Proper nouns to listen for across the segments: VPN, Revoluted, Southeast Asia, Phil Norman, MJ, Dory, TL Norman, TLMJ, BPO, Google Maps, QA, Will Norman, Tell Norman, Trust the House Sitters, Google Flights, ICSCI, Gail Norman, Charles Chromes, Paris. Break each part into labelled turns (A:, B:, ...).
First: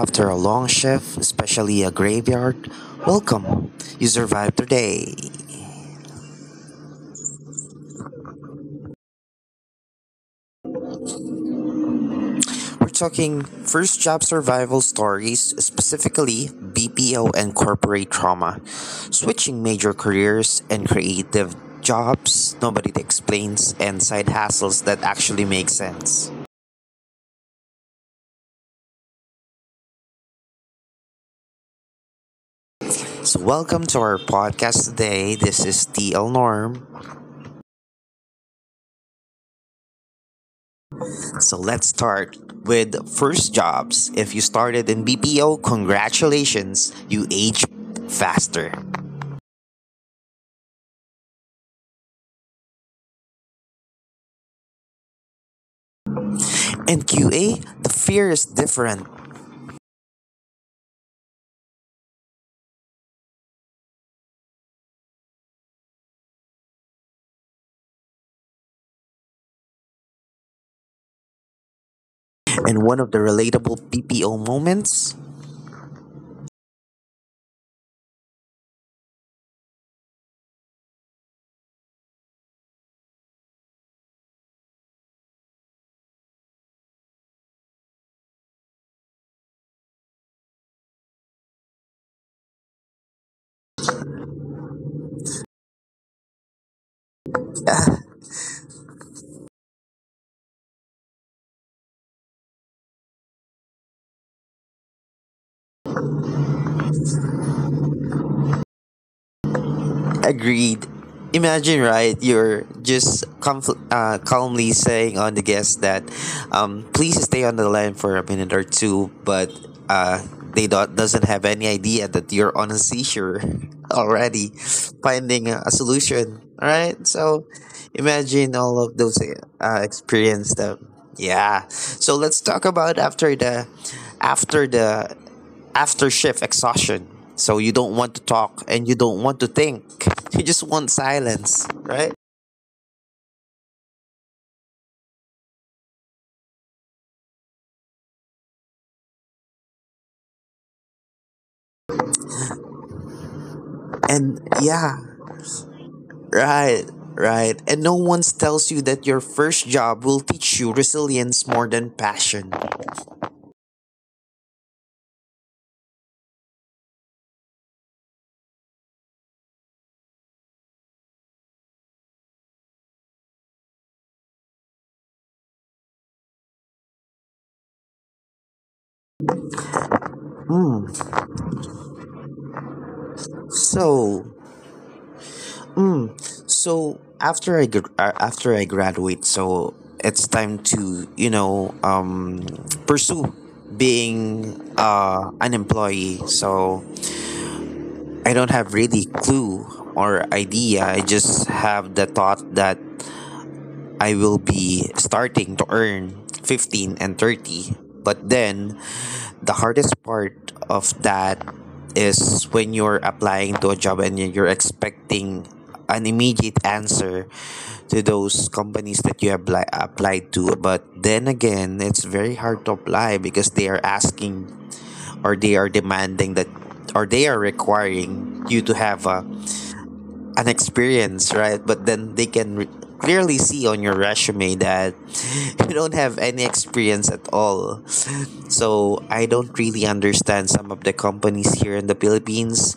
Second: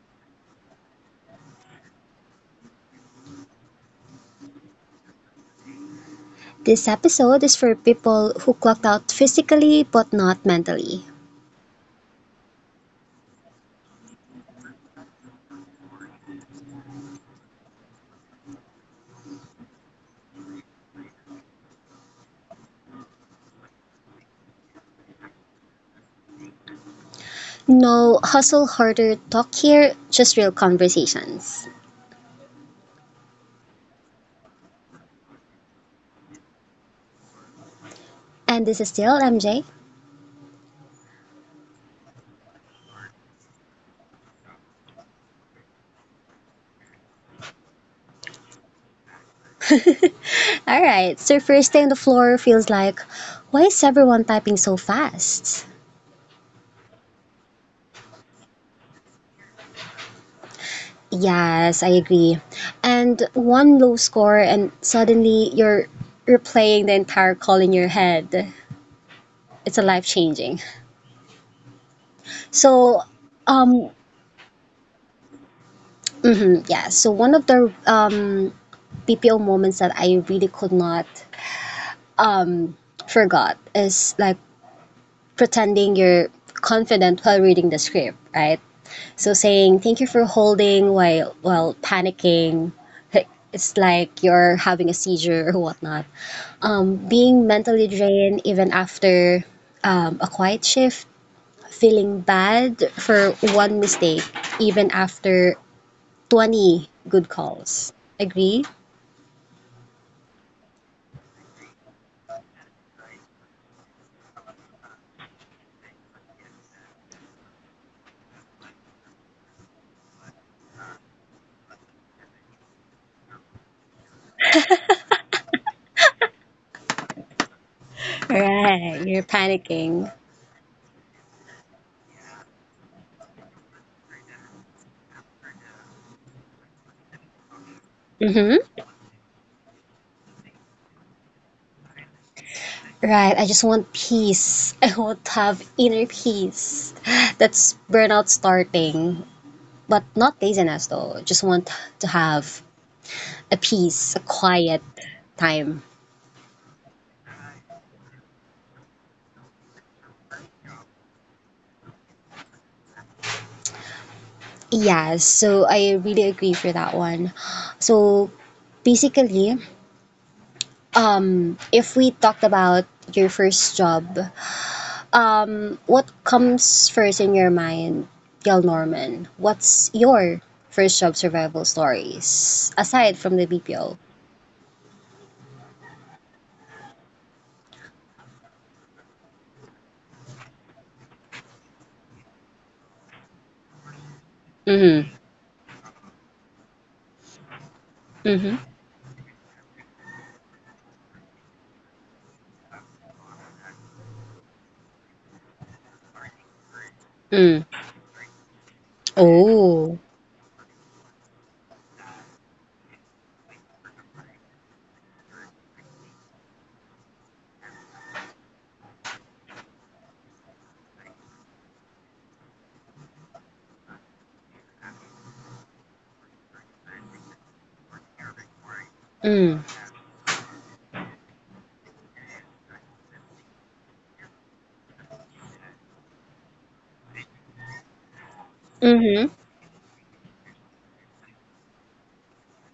A: after a long shift, especially a graveyard, welcome. You survived today.
B: This episode is for people who clocked out physically but not mentally.
A: We're talking first job survival stories, specifically BPO and corporate trauma, switching major careers and creative jobs nobody explains, and side hassles that actually make sense.
B: No hustle harder talk here, just real conversations.
A: So, welcome to our podcast today. This is TL Norm.
B: And this is still MJ.
A: So let's start with first jobs. If you started in BPO, congratulations, you age faster.
B: Alright, so first day on the floor feels like, why is everyone typing so fast?
A: In QA, the fear is different.
B: Yes, I agree. And one low score, and suddenly you're replaying the entire call in your head. It's a life changing.
A: And one
B: So,
A: of the relatable
B: um,
A: BPO moments.
B: yeah. So one of the BPO moments that I really could not forgot is like pretending you're confident while reading the script, right? So saying thank you for holding while panicking. It's like you're having a seizure or whatnot. Being mentally drained even after a quiet shift, feeling bad for one mistake even after 20 good calls. Agree?
A: Agreed. Imagine, right? You're just calmly saying on the guest that, please stay on the line for a minute or two, but uh, they doesn't have any idea that you're on a seizure already, finding a solution. All right, so imagine all of
B: Right,
A: those,
B: you're panicking.
A: experience them. Yeah. So let's talk about after the after shift exhaustion. So you don't want to talk
B: hmm
A: and you don't want to think. You just want silence, right?
B: Right, I just want peace. I want to have inner peace. That's burnout starting, but not laziness though. Just want to have a peace, a
A: And
B: quiet
A: yeah,
B: time.
A: right, right. And no one tells you that your first job will teach you resilience more than passion.
B: Yeah, so I really agree for that one. So basically, if we talked about your first job, what comes first in your mind, Gail Norman? What's your first job survival stories aside from the BPO?
A: So, hmm, so after I graduate, so it's time to pursue being
B: Mhm.
A: an employee. So I don't
B: Mhm.
A: have really clue or idea. I just have the thought that I will be starting to earn 15 and
B: Mm.
A: 30. But then the hardest
B: Oh.
A: part of that is when you're applying to a job and you're expecting an immediate answer to those companies that you apply applied to. But then again, it's very hard to apply because they are asking, or they are demanding that, or they are requiring you to have a
B: Mm.
A: an experience, right? But then they can clearly see on your resume that you don't have any experience at all. So I
B: Mhm.
A: don't really understand some of the companies here in the Philippines.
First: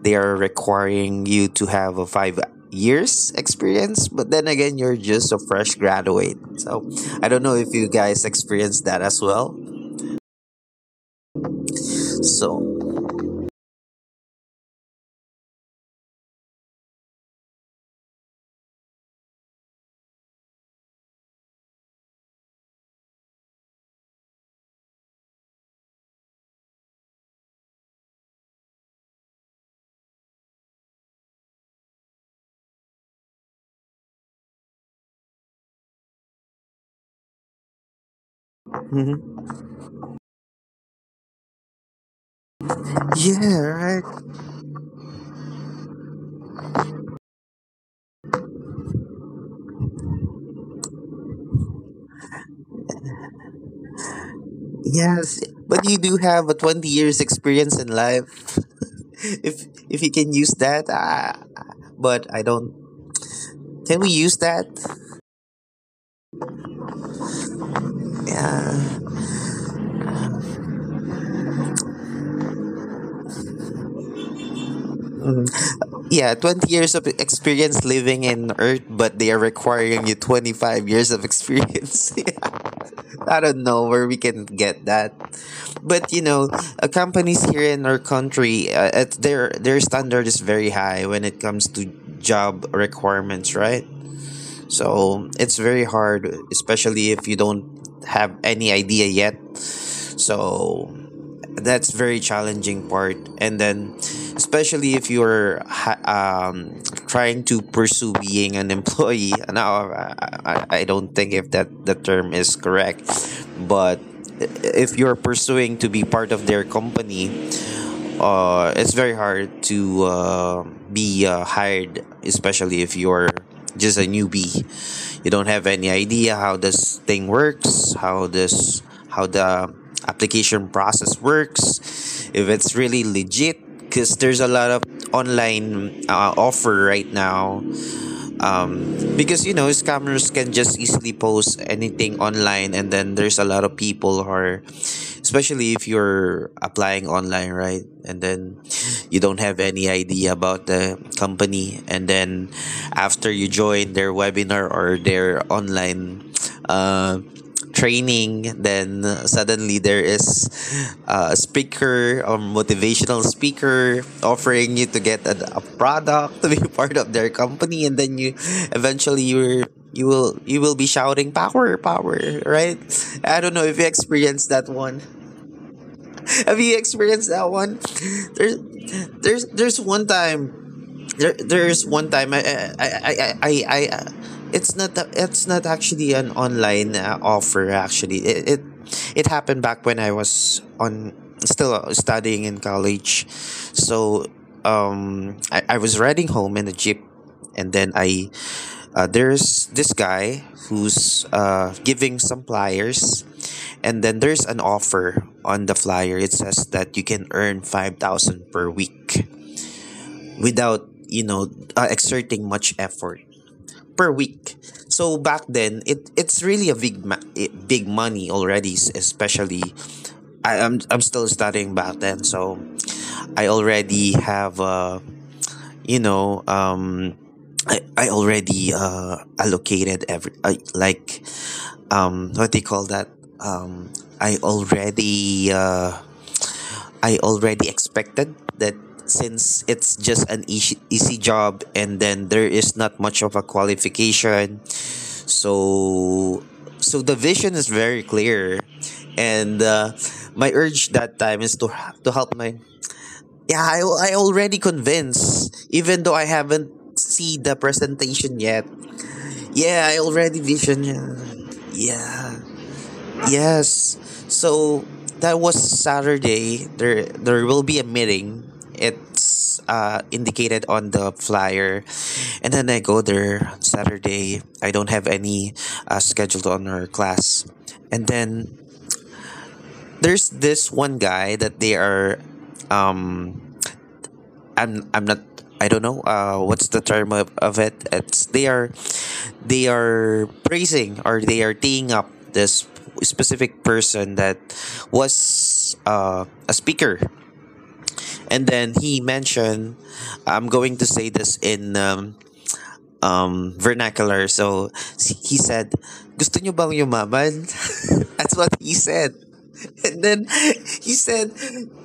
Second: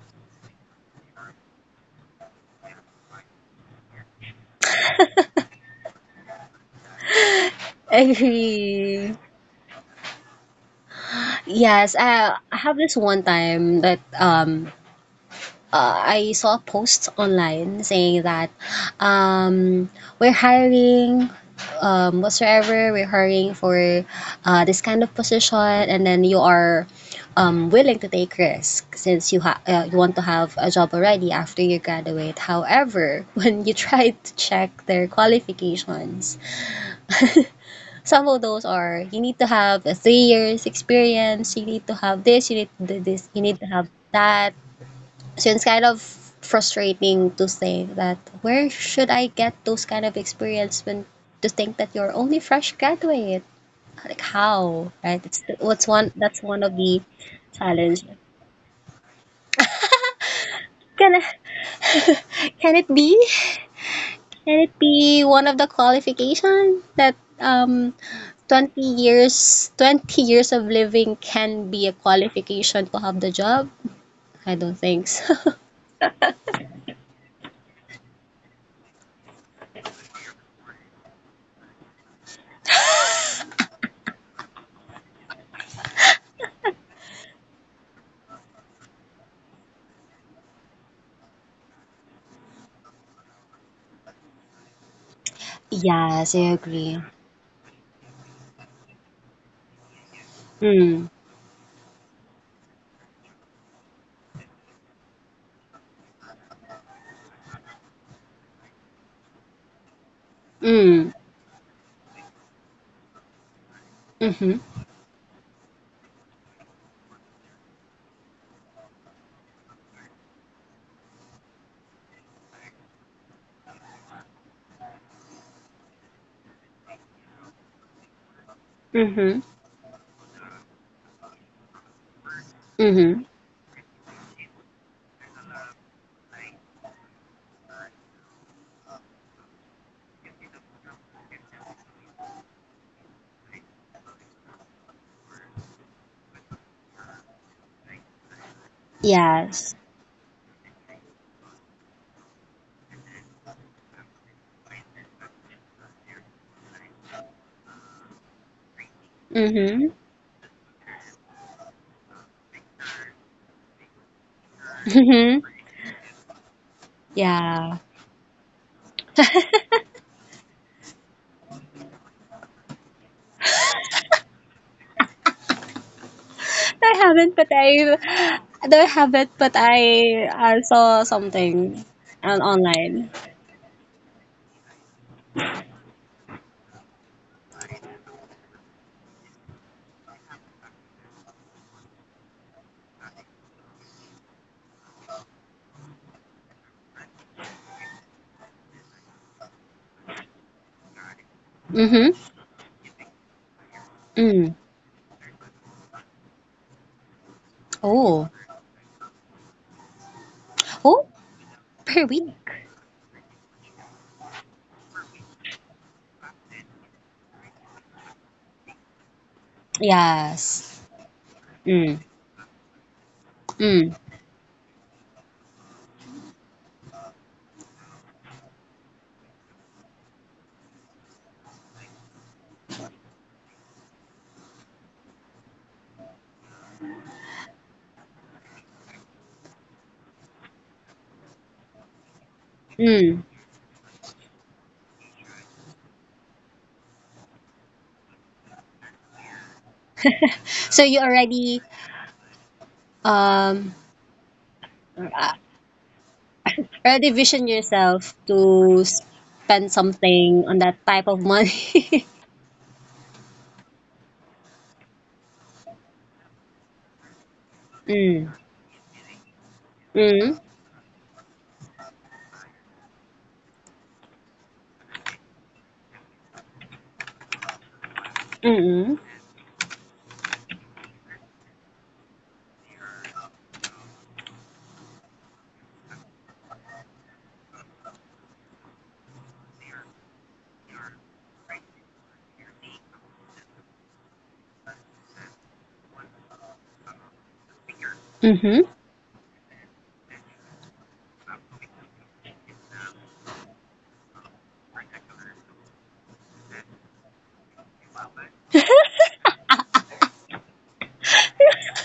A: They are requiring you to have a 5 years experience, but then again, you're just a fresh graduate. So I don't know if you guys experience that
B: Agree.
A: as well.
B: Yes, I have this
A: So,
B: one time that I saw a post online saying that um we're hiring whatsoever we're hiring for this kind of position, and then you are willing to take risk since you want to have a job already after you graduate. However, when you try to check their qualifications, some of those are, you need to have a 3 years experience, you need to have this, you need to do this, you need
A: yeah,
B: to have
A: right.
B: that. So it's kind of frustrating to think that where should I get those kind of experience when to think that you're only fresh graduate? Like how, right?
A: Yes,
B: It's what's
A: but you
B: one
A: do
B: that's
A: have a
B: one of
A: 20
B: the
A: years experience in
B: challenge.
A: life. If you can use that,
B: Can I,
A: but I don't.
B: can it be?
A: Can we use
B: Can
A: that?
B: it be one of the qualification that 20 years of living can be a qualification to have the job? I don't think so.
A: Mhm. Yeah, 20 years of experience living in Earth, but they are requiring you 25 years of experience. I don't know where we can get that. But companies here in our country, it's their standard is very high when it comes to job requirements, right? So it's very hard,
B: Yes, I agree.
A: especially if you don't have any idea yet. So
B: Mm.
A: that's very challenging part. And then, especially if you're trying to pursue being an employee. Now, I, I
B: Mm.
A: don't think if that the term is correct, but
B: Mm-hmm.
A: if you're pursuing to be part of their company, it's very hard to be hired, especially if you're just a newbie. You don't have any idea how this thing works, how
B: Mm-hmm.
A: the application process works, if it's really
B: Mm-hmm.
A: legit. Because there's a lot of online offer right now, because scammers can just easily post anything online, and then there's a lot of people who are, especially if you're applying online, right? And then you don't have
B: Yes.
A: any idea about the company, and then after you join their webinar or their online uh, training, then suddenly
B: Mm-hmm.
A: there is a speaker, a motivational speaker offering you to get a,
B: Mm-hmm.
A: a product to be part of their
B: Yeah.
A: company. And then you eventually you're you will be shouting power power, right? I don't know if you experienced that one. Have you
B: I
A: experienced
B: haven't, but
A: that
B: I,
A: one? there's
B: no, I haven't,
A: there's
B: but
A: there's
B: I
A: one time,
B: I saw
A: there
B: something
A: there's one time.
B: on online.
A: I it's not a- it's not actually an online offer. Actually, it happened back when I was on still studying in college. So I was riding home in a jeep, and then I there's this guy who's giving
B: Mm-hmm.
A: some flyers. And then there's
B: Mm.
A: an offer on the flyer. It says that you can earn
B: Oh.
A: 5,000 per week without
B: Oh, per
A: exerting
B: week.
A: much effort per week. So back then, it's really a big, big money already. Especially, I,
B: Yes.
A: I'm I'm still studying
B: Mm.
A: back then, so I
B: Mm.
A: already have you know um. I already allocated every, I like, what do you call that, um I already uh, I already expected that, since it's just an easy, easy job and then there is not
B: Mm.
A: much of a qualification. So so the vision is very clear, and my
B: So
A: urge
B: you
A: that time is to help my, yeah,
B: um
A: I already
B: uh,
A: convinced even though I haven't
B: already
A: see
B: vision
A: the
B: yourself to
A: presentation yet.
B: spend
A: Yeah, I already
B: something on that
A: vision.
B: type
A: Yeah,
B: of money.
A: yeah. Yes. So that was Saturday. There will be a
B: mm.
A: meeting. It's
B: Mm.
A: indicated on the flyer. And then I go there Saturday. I don't have any scheduled on our class. And then
B: Mm.
A: there's this one guy that they are, um I'm not, I don't know what's the term of it. It's, they are praising, or they are teeing up this specific person that was a speaker. And
B: Mm-hmm.
A: then he mentioned, I'm going to say this in vernacular. So he said, "Gusto nyo bang yumaman," that's what he said. And then he said,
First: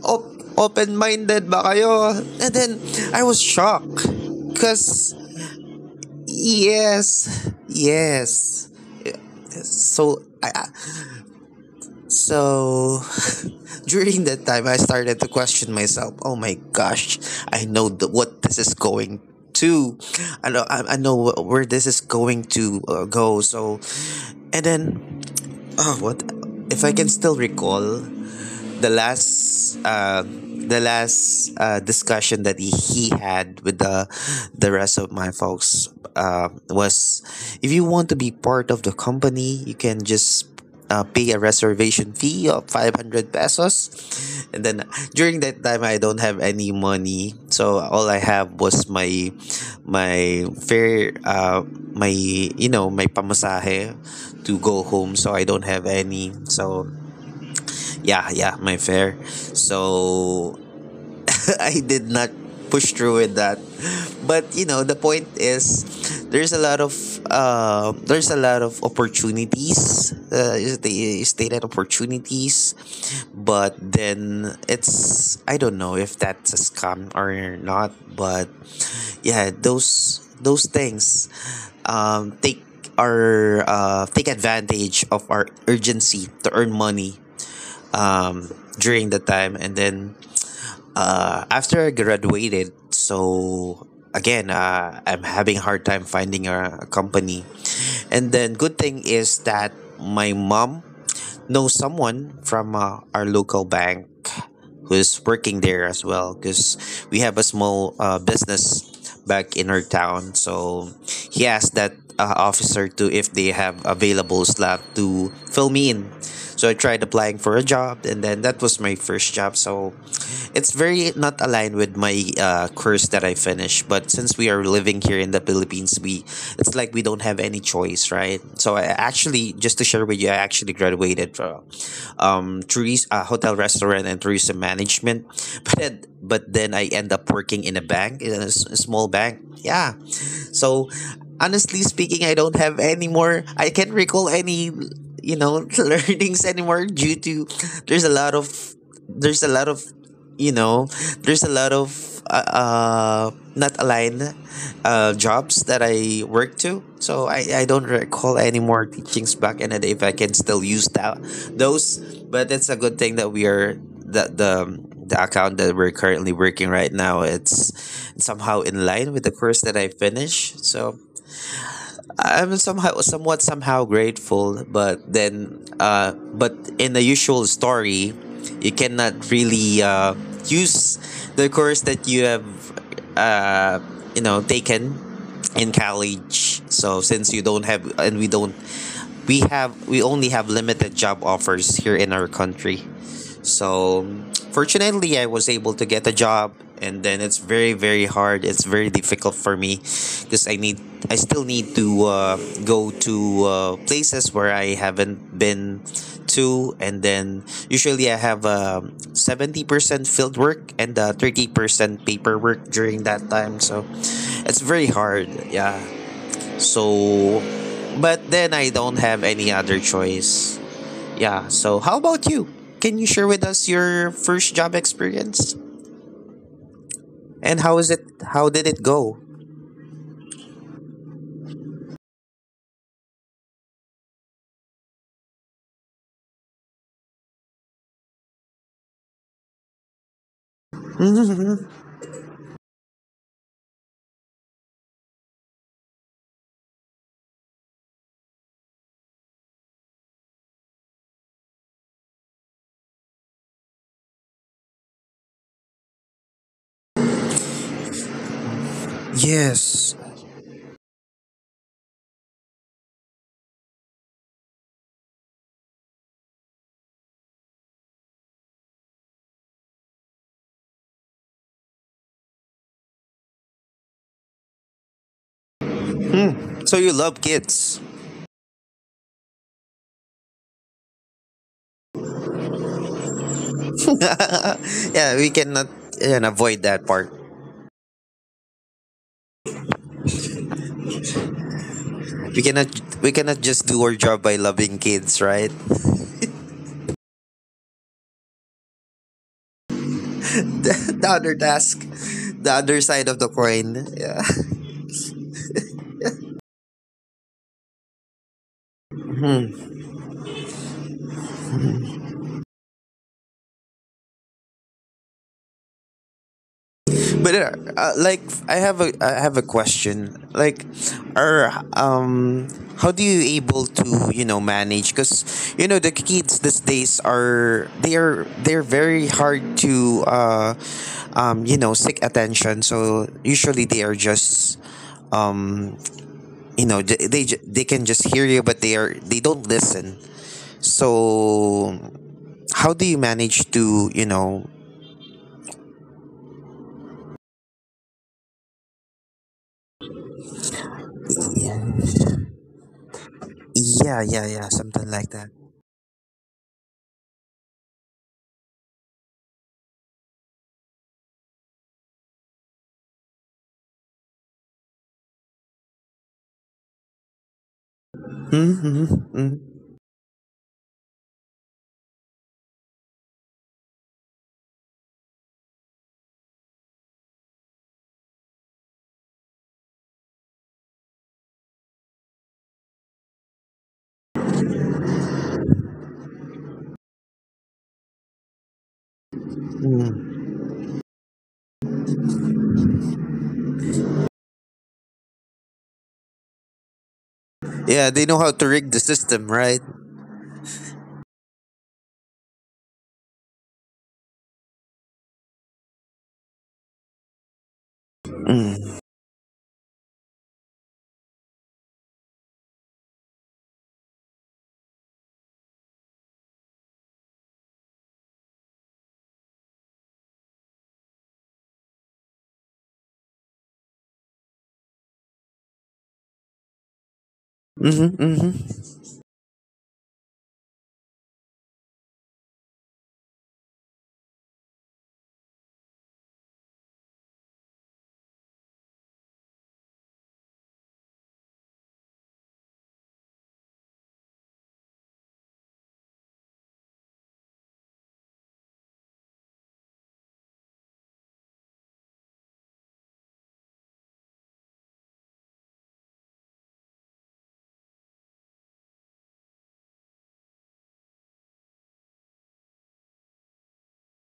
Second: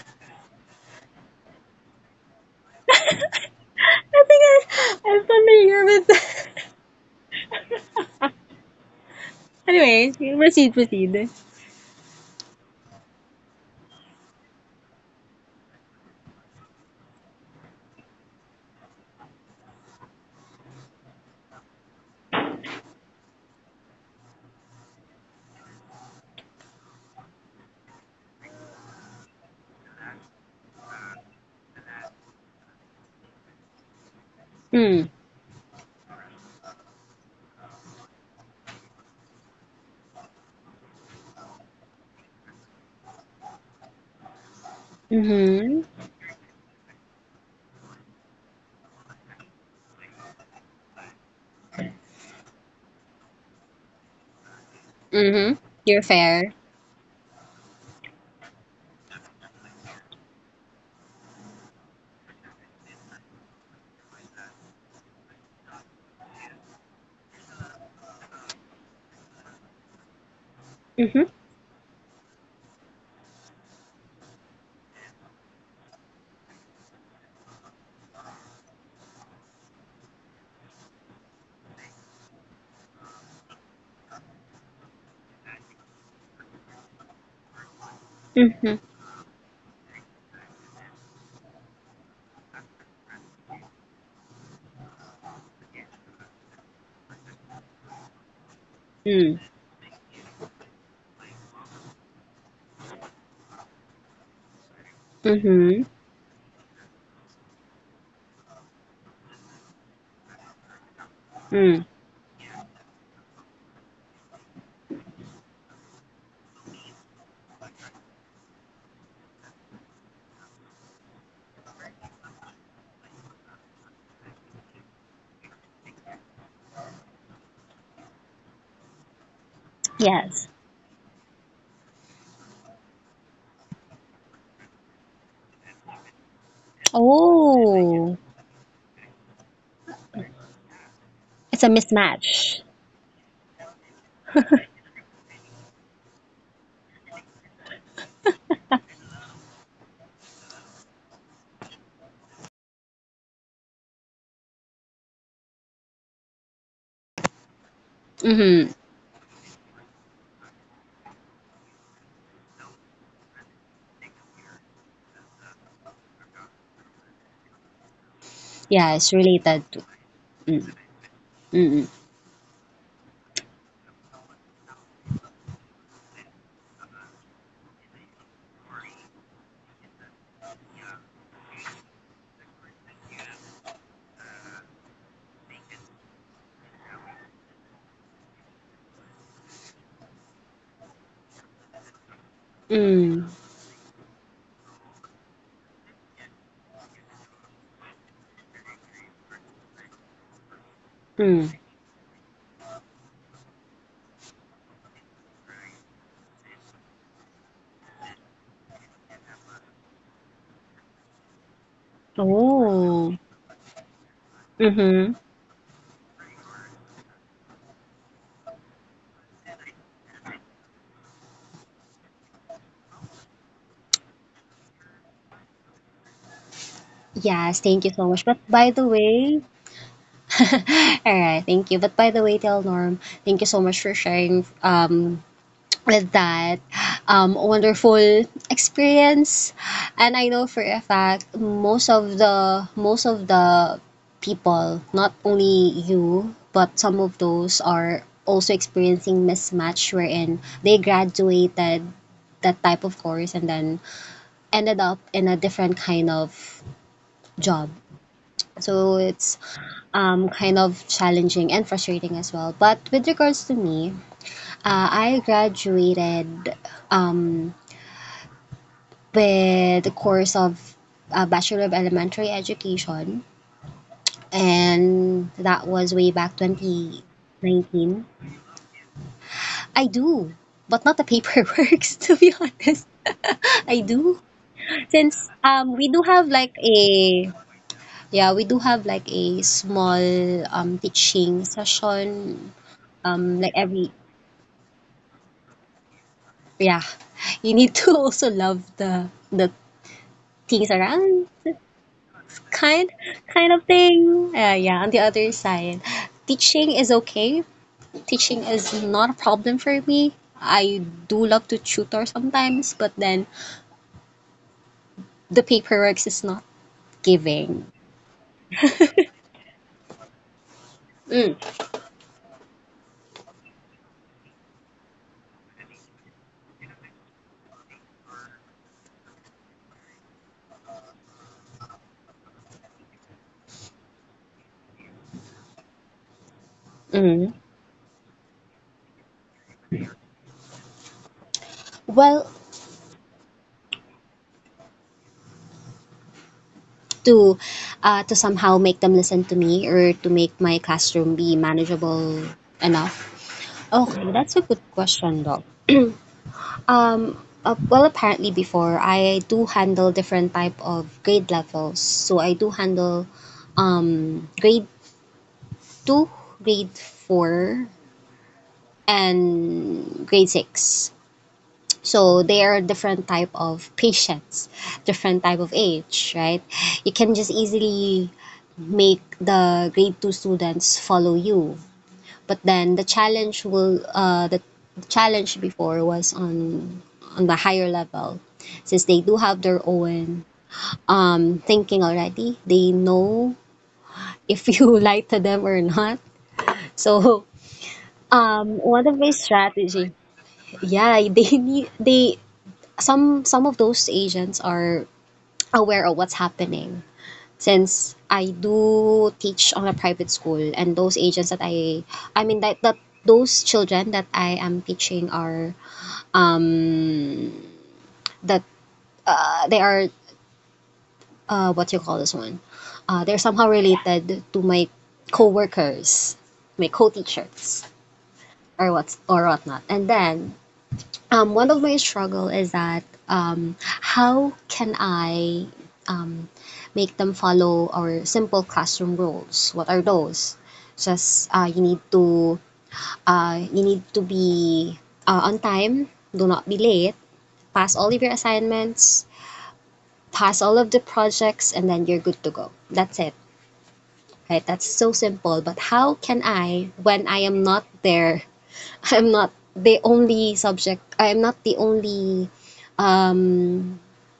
A: "Open-minded ba kayo?" And then I was shocked.
B: I think I,
A: Because,
B: I'm familiar with that.
A: yes, yes.
B: Anyways,
A: So, I,
B: proceed, proceed.
A: so, during that time, I started to question myself. Oh my gosh, I know what this is going to. I know where this is going to go. So, and then, oh, what if I can still recall the last uh, the last discussion that he had with the rest
B: Mm.
A: of my folks, was, if you want to be part of the company, you can just pay a reservation fee of 500 pesos. And then during that
B: Mm-hmm.
A: time, I don't have any money. So all I have was my fare, my you know my pamasahe, to go home. So I
B: Mm-hmm.
A: don't have
B: You're
A: any.
B: fair.
A: So yeah, yeah, my fair. So I did not push through with that. But the point is, there's a lot of there's a lot of opportunities. Is the
B: Mm-hmm.
A: stated opportunities, but then, it's I don't know if that's a scam or not. But yeah, those things, um take take advantage of our urgency to earn money, um,
B: Mm-hmm.
A: during that time. And then after I graduated, so again, I'm having a hard time finding a company. And then, good thing
B: Mm.
A: is that my mom know someone from our local bank, who's working
B: Mm-hmm.
A: there as well, because we have a small business back in our town. So he asked
B: Mm.
A: that officer to if they have available slot to fill me in. So I tried applying for a job, and then that was my first job. So it's very not aligned with my course that I finished, but since we are living here in the Philippines, we it's like we don't have any choice, right? So I actually, just to share with you, I
B: Yes.
A: actually graduated from hotel, restaurant, and tourism management, but then, but then I end up working in a
B: Oh,
A: bank, a small bank. Yeah, so
B: it's a
A: honestly speaking, I don't
B: mismatch.
A: have any more. I can't recall any, learnings anymore, due to there's a lot of there's a lot of you know there's a lot of not aligned jobs that I work to. So I don't recall any
B: Mm-hmm.
A: more teachings back in the day, if I can still use that those. But it's a good thing that we are that the account that we're currently working right now, it's somehow in
B: Yeah, it's
A: line with the
B: related
A: course that
B: to.
A: I finish.
B: Mm,
A: So
B: mm,
A: I'm somehow grateful, but then but in the usual story, you cannot really use the course that you have uh taken in college. So since you don't have, and we don't, we only have limited job offers here in our country.
B: mm,
A: So fortunately I was able to get a job, and then it's very very hard. It's very difficult for me because I still
B: mm.
A: need to go to places where I haven't been to, and then usually I have 70% field work and 30% paperwork during
B: Oh.
A: that time. So it's very
B: Mm-hmm.
A: hard. Yeah. So, but then I don't have any other choice. Yeah. So, how about you? Can you share with us your first job experience?
B: Yes,
A: And how
B: thank you
A: is it?
B: so much. But
A: How did
B: by
A: it
B: the
A: go?
B: way, all right, thank you. But by the way, Tell Norm, thank you so much for sharing with that wonderful experience. And I know for a fact, most of the people, not only you, but some of those are also experiencing mismatch, wherein they graduated that type of course and then ended up in a different kind of job. So it's
A: Yes.
B: kind of challenging and frustrating as well. But with regards to me, I graduated um, with the course of Bachelor of Elementary Education, and that was way back
A: So you love kids.
B: 2019. I do, but not the paperwork, to be honest. I do.
A: Yeah,
B: Since
A: we cannot
B: we do
A: and
B: have like
A: avoid that part.
B: a, yeah, we do have like a small teaching
A: We
B: session
A: cannot we cannot
B: like
A: just do
B: every,
A: our job by loving kids, right?
B: yeah. You need to also love the things
A: The
B: around,
A: other task, the other
B: kind
A: side of the
B: kind of
A: coin. Yeah.
B: thing. Yeah, on the other side, teaching is okay. Teaching is not a problem for me. I do love to tutor sometimes, but then the paperwork is not
A: But
B: giving.
A: like I have a question. Like,
B: Mm,
A: are how do you able to manage? Because the kids these days are they're very hard to seek attention. So usually they are just um
B: mm.
A: they can just hear you but they don't listen. So
B: Well,
A: how do you manage to
B: to to somehow make them listen to me or to make my classroom be manageable enough.
A: yeah,
B: Okay,
A: yeah,
B: that's a
A: yeah,
B: good
A: something like
B: question,
A: that.
B: though. Um, well, apparently before I do handle different type of grade levels. So I do handle grade two, grade four,
A: Hmm.
B: and grade six. So they are different type of patients, different type of age, right? You can just easily make the grade two students follow you, but then the challenge will, the challenge before was on the higher level, since they do have their
A: Mm.
B: own thinking already. They know if you lie to them or not. So
A: Yeah, they know how to rig the
B: one of my
A: system, right?
B: strategy, yeah, they need they some of those Asians are aware of what's happening, since I
A: Mm.
B: do teach on a private school, and those agents that I mean, that those children that I am teaching are, that they are, what you call this one, they're somehow related to my co-workers, my co-teachers,
A: Mm-hmm. Hmm.
B: or what's, or whatnot. And then one of my struggle is that, how can I, um, make them follow our simple classroom rules? What are those? Just, you need to be, on time. Do not be late. Pass all of your assignments. Pass all of the projects, and then you're good to go. That's it. Right? That's so simple. But how can I, when I am not there, I'm not the only subject. I am not the only um,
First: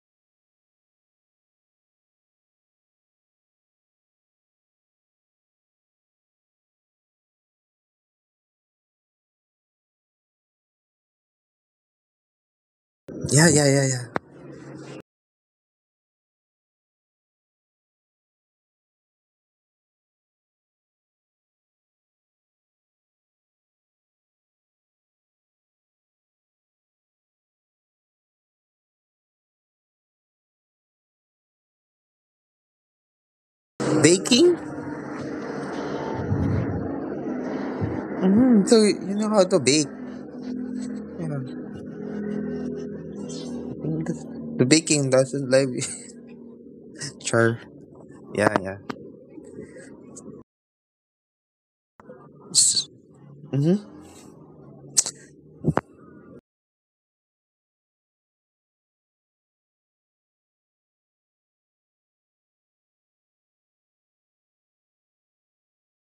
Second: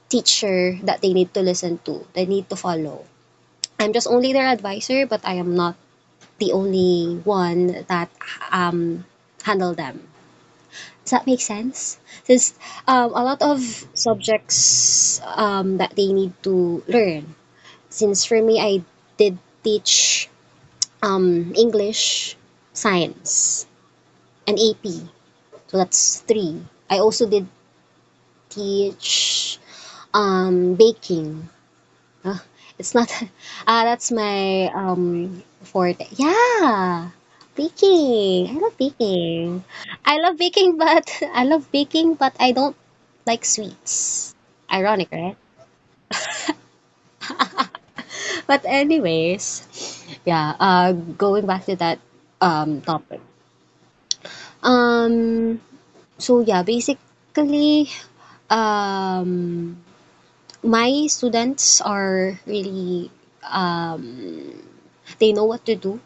B: teacher that they need to listen to, they need to follow. I'm just only their advisor, but I am not the only one that um, handle them. Does that make sense? Since a lot
A: Yeah,
B: of
A: yeah, yeah, yeah.
B: subjects that they need to learn. Since for me, I did teach English, science, and AP. So that's three. I also did teach baking. Uh, it's not. Ah, that's
A: Baking?
B: my forte. Yeah, baking. I
A: Hmm.
B: love
A: So you know how to
B: baking.
A: bake.
B: I love baking, but I love
A: Yeah.
B: baking, but I don't like sweets.
A: The
B: Ironic,
A: baking
B: right?
A: doesn't like sure. Yeah,
B: But
A: yeah.
B: anyways, yeah. Going back to that topic.
A: Mm-hmm.
B: Um. So yeah, basically, um, my students are really, um they know what to do,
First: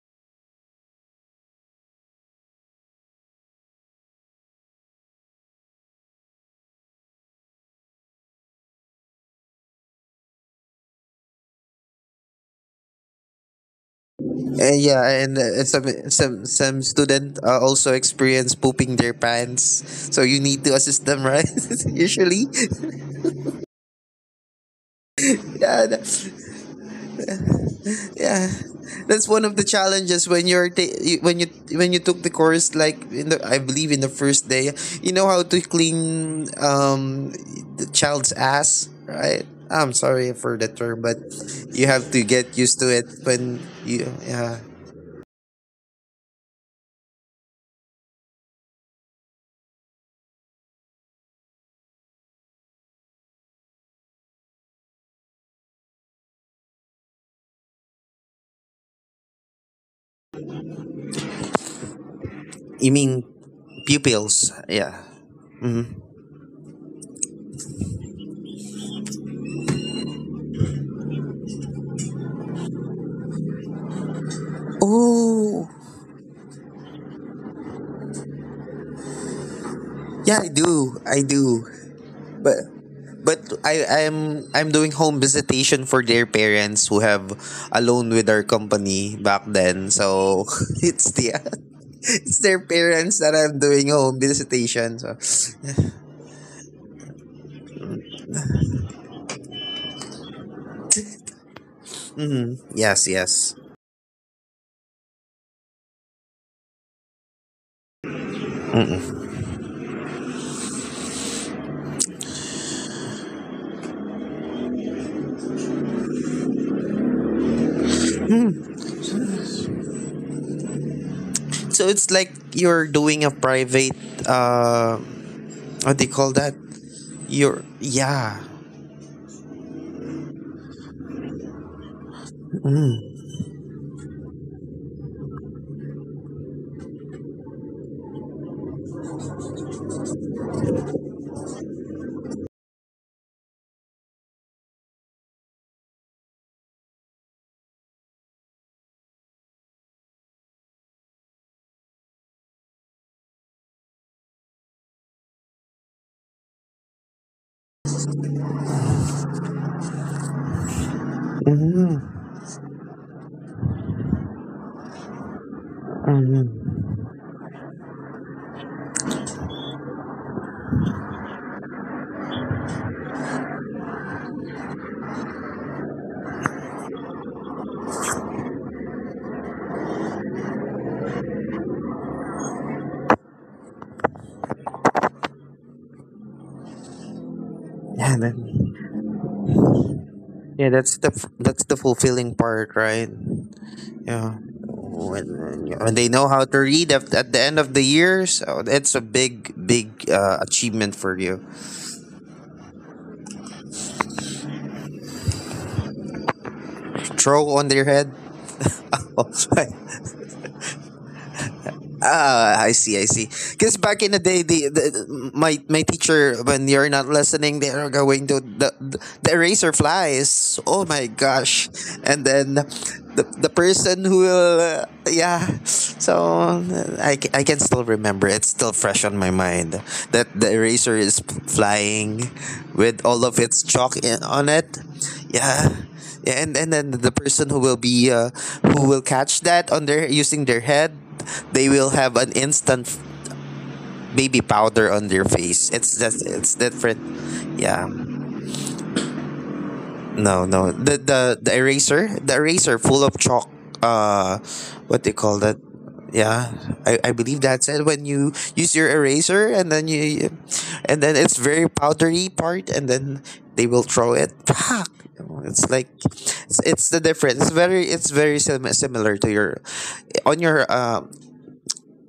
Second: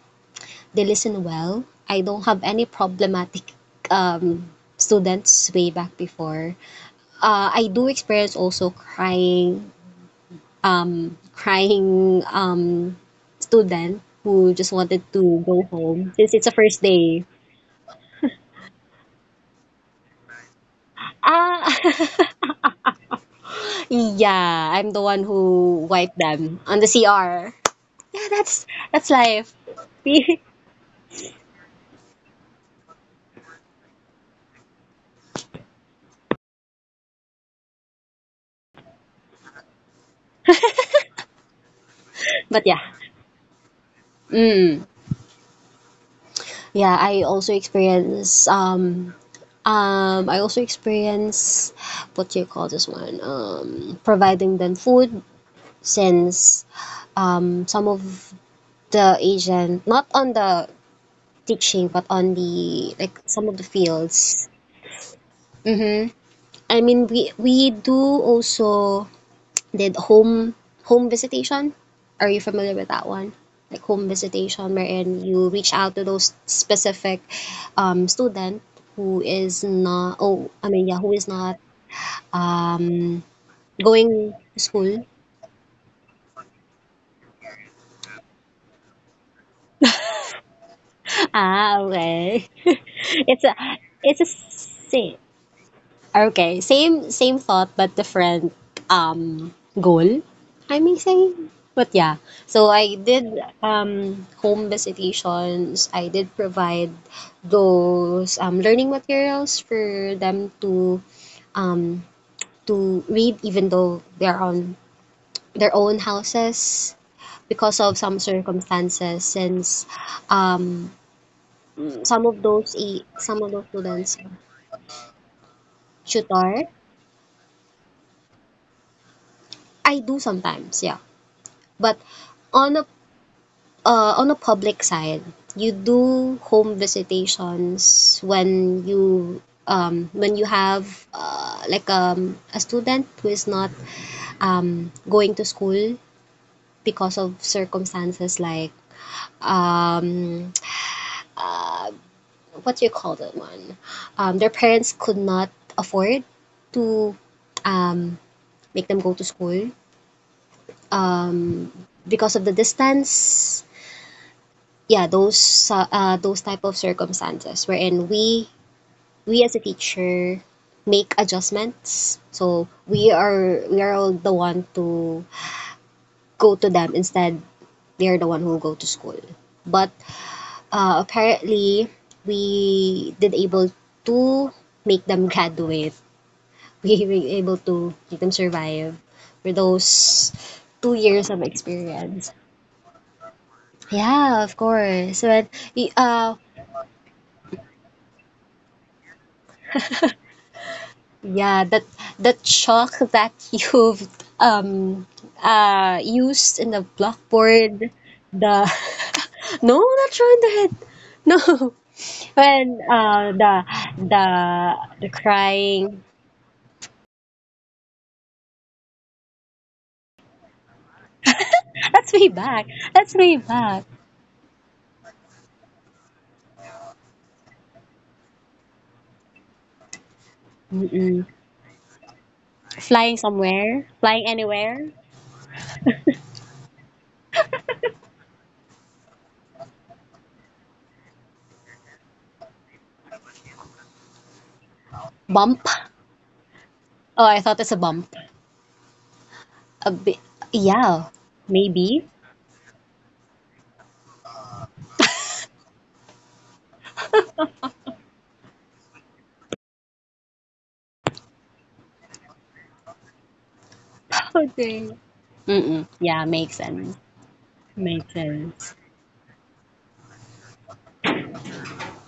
B: they listen well. I don't have any problematic um, students way back before. I do experience also crying, student who just
A: And yeah,
B: wanted
A: and
B: to go home since it's a first
A: some
B: day.
A: student also experience pooping their pants, so you need to assist them, right?
B: Ah,
A: Usually,
B: yeah, I'm the one who
A: yeah,
B: wiped them on the CR. Yeah,
A: Yeah,
B: that's
A: that's one
B: life.
A: of the challenges when you're when you took the course like in the I believe in the first day, you know how to clean the child's ass, right? I'm sorry for the term, but you have to get
B: but yeah,
A: used to it when you yeah.
B: mm. Yeah, I also experience, what do you call this one? Providing them food since some of the Asian, not on the teaching but on
A: You
B: the, like,
A: mean
B: some of the fields.
A: pupils? Yeah.
B: Mm-hmm. I mean, we do also did home visitation. Are you familiar with that one? Like home visitation, wherein you
A: Oh,
B: reach out to those specific student who is not,
A: yeah, I
B: oh I mean,
A: do.
B: yeah, who
A: I
B: is not
A: do. But
B: um,
A: but I
B: going
A: I'm
B: to
A: I'm
B: school.
A: doing home visitation for their parents who have a loan with our company back then. So it's the
B: Ah,
A: it's
B: okay.
A: their parents that
B: It's a
A: I'm doing home
B: it's a
A: visitation. So
B: same. Okay, same thought but different goal. I may say, but yeah. So I
A: yes,
B: did
A: yes.
B: home visitations. I did provide those learning materials for them um to read even though they're on their own houses because of some circumstances, since um
A: So it's like you're doing a
B: some of those
A: private
B: students
A: uh what do you call that?
B: tutor.
A: You're yeah.
B: I do sometimes, yeah. But on a on a public side, you do home visitations when you, when you have, like, a student who is not going to school because of circumstances like, um, what do you call that one? Their parents could not afford to, um, make them go to school because of the distance, yeah, those, those type of circumstances wherein we as a teacher make adjustments, so we are the one to go to them instead, they are the one who go to school, but, apparently we did able to make them graduate. We were able to
A: Yeah,
B: make them
A: that,
B: survive for those
A: yeah,
B: two
A: that's
B: years of
A: that's the
B: experience,
A: fulfilling part, right? Yeah.
B: yeah, of course, but y-
A: When they know
B: uh
A: how to read at the end of the year, so it's a big, big achievement for you.
B: Yeah, that chalk that you've um used in the
A: Throw on their
B: blackboard,
A: head.
B: the— no, not drawing the head. No,
A: Ah, I
B: when
A: see, I see. Because back in the day,
B: the the
A: the my
B: crying.
A: teacher, when you're not listening, they are going to the eraser flies. Oh my gosh!
B: That's
A: And
B: way
A: then
B: back. That's way
A: the
B: back.
A: person who will, yeah. So I can still remember. It's still fresh on my mind that the eraser is
B: Mm-mm.
A: flying with
B: Flying
A: all of its
B: somewhere,
A: chalk in,
B: flying
A: on it
B: anywhere.
A: yeah yeah and then the person who will be who will catch that on their using their head they will have an instant baby powder on their
B: Bump.
A: face. It's just it's different,
B: Oh, I thought it's a
A: yeah.
B: bump. A bit.
A: No. The
B: Yeah,
A: the the
B: maybe.
A: eraser, the eraser full of chalk. Uh, what they call that? Yeah, I believe that's it. When you use your eraser and then you, and then it's very powdery part, and then they will throw it. Fuck.
B: Okay.
A: It's like,
B: Mm-mm. Yeah, makes
A: it's
B: sense.
A: the difference. It's very it's
B: Makes
A: very sim-
B: sense.
A: similar to your, on your.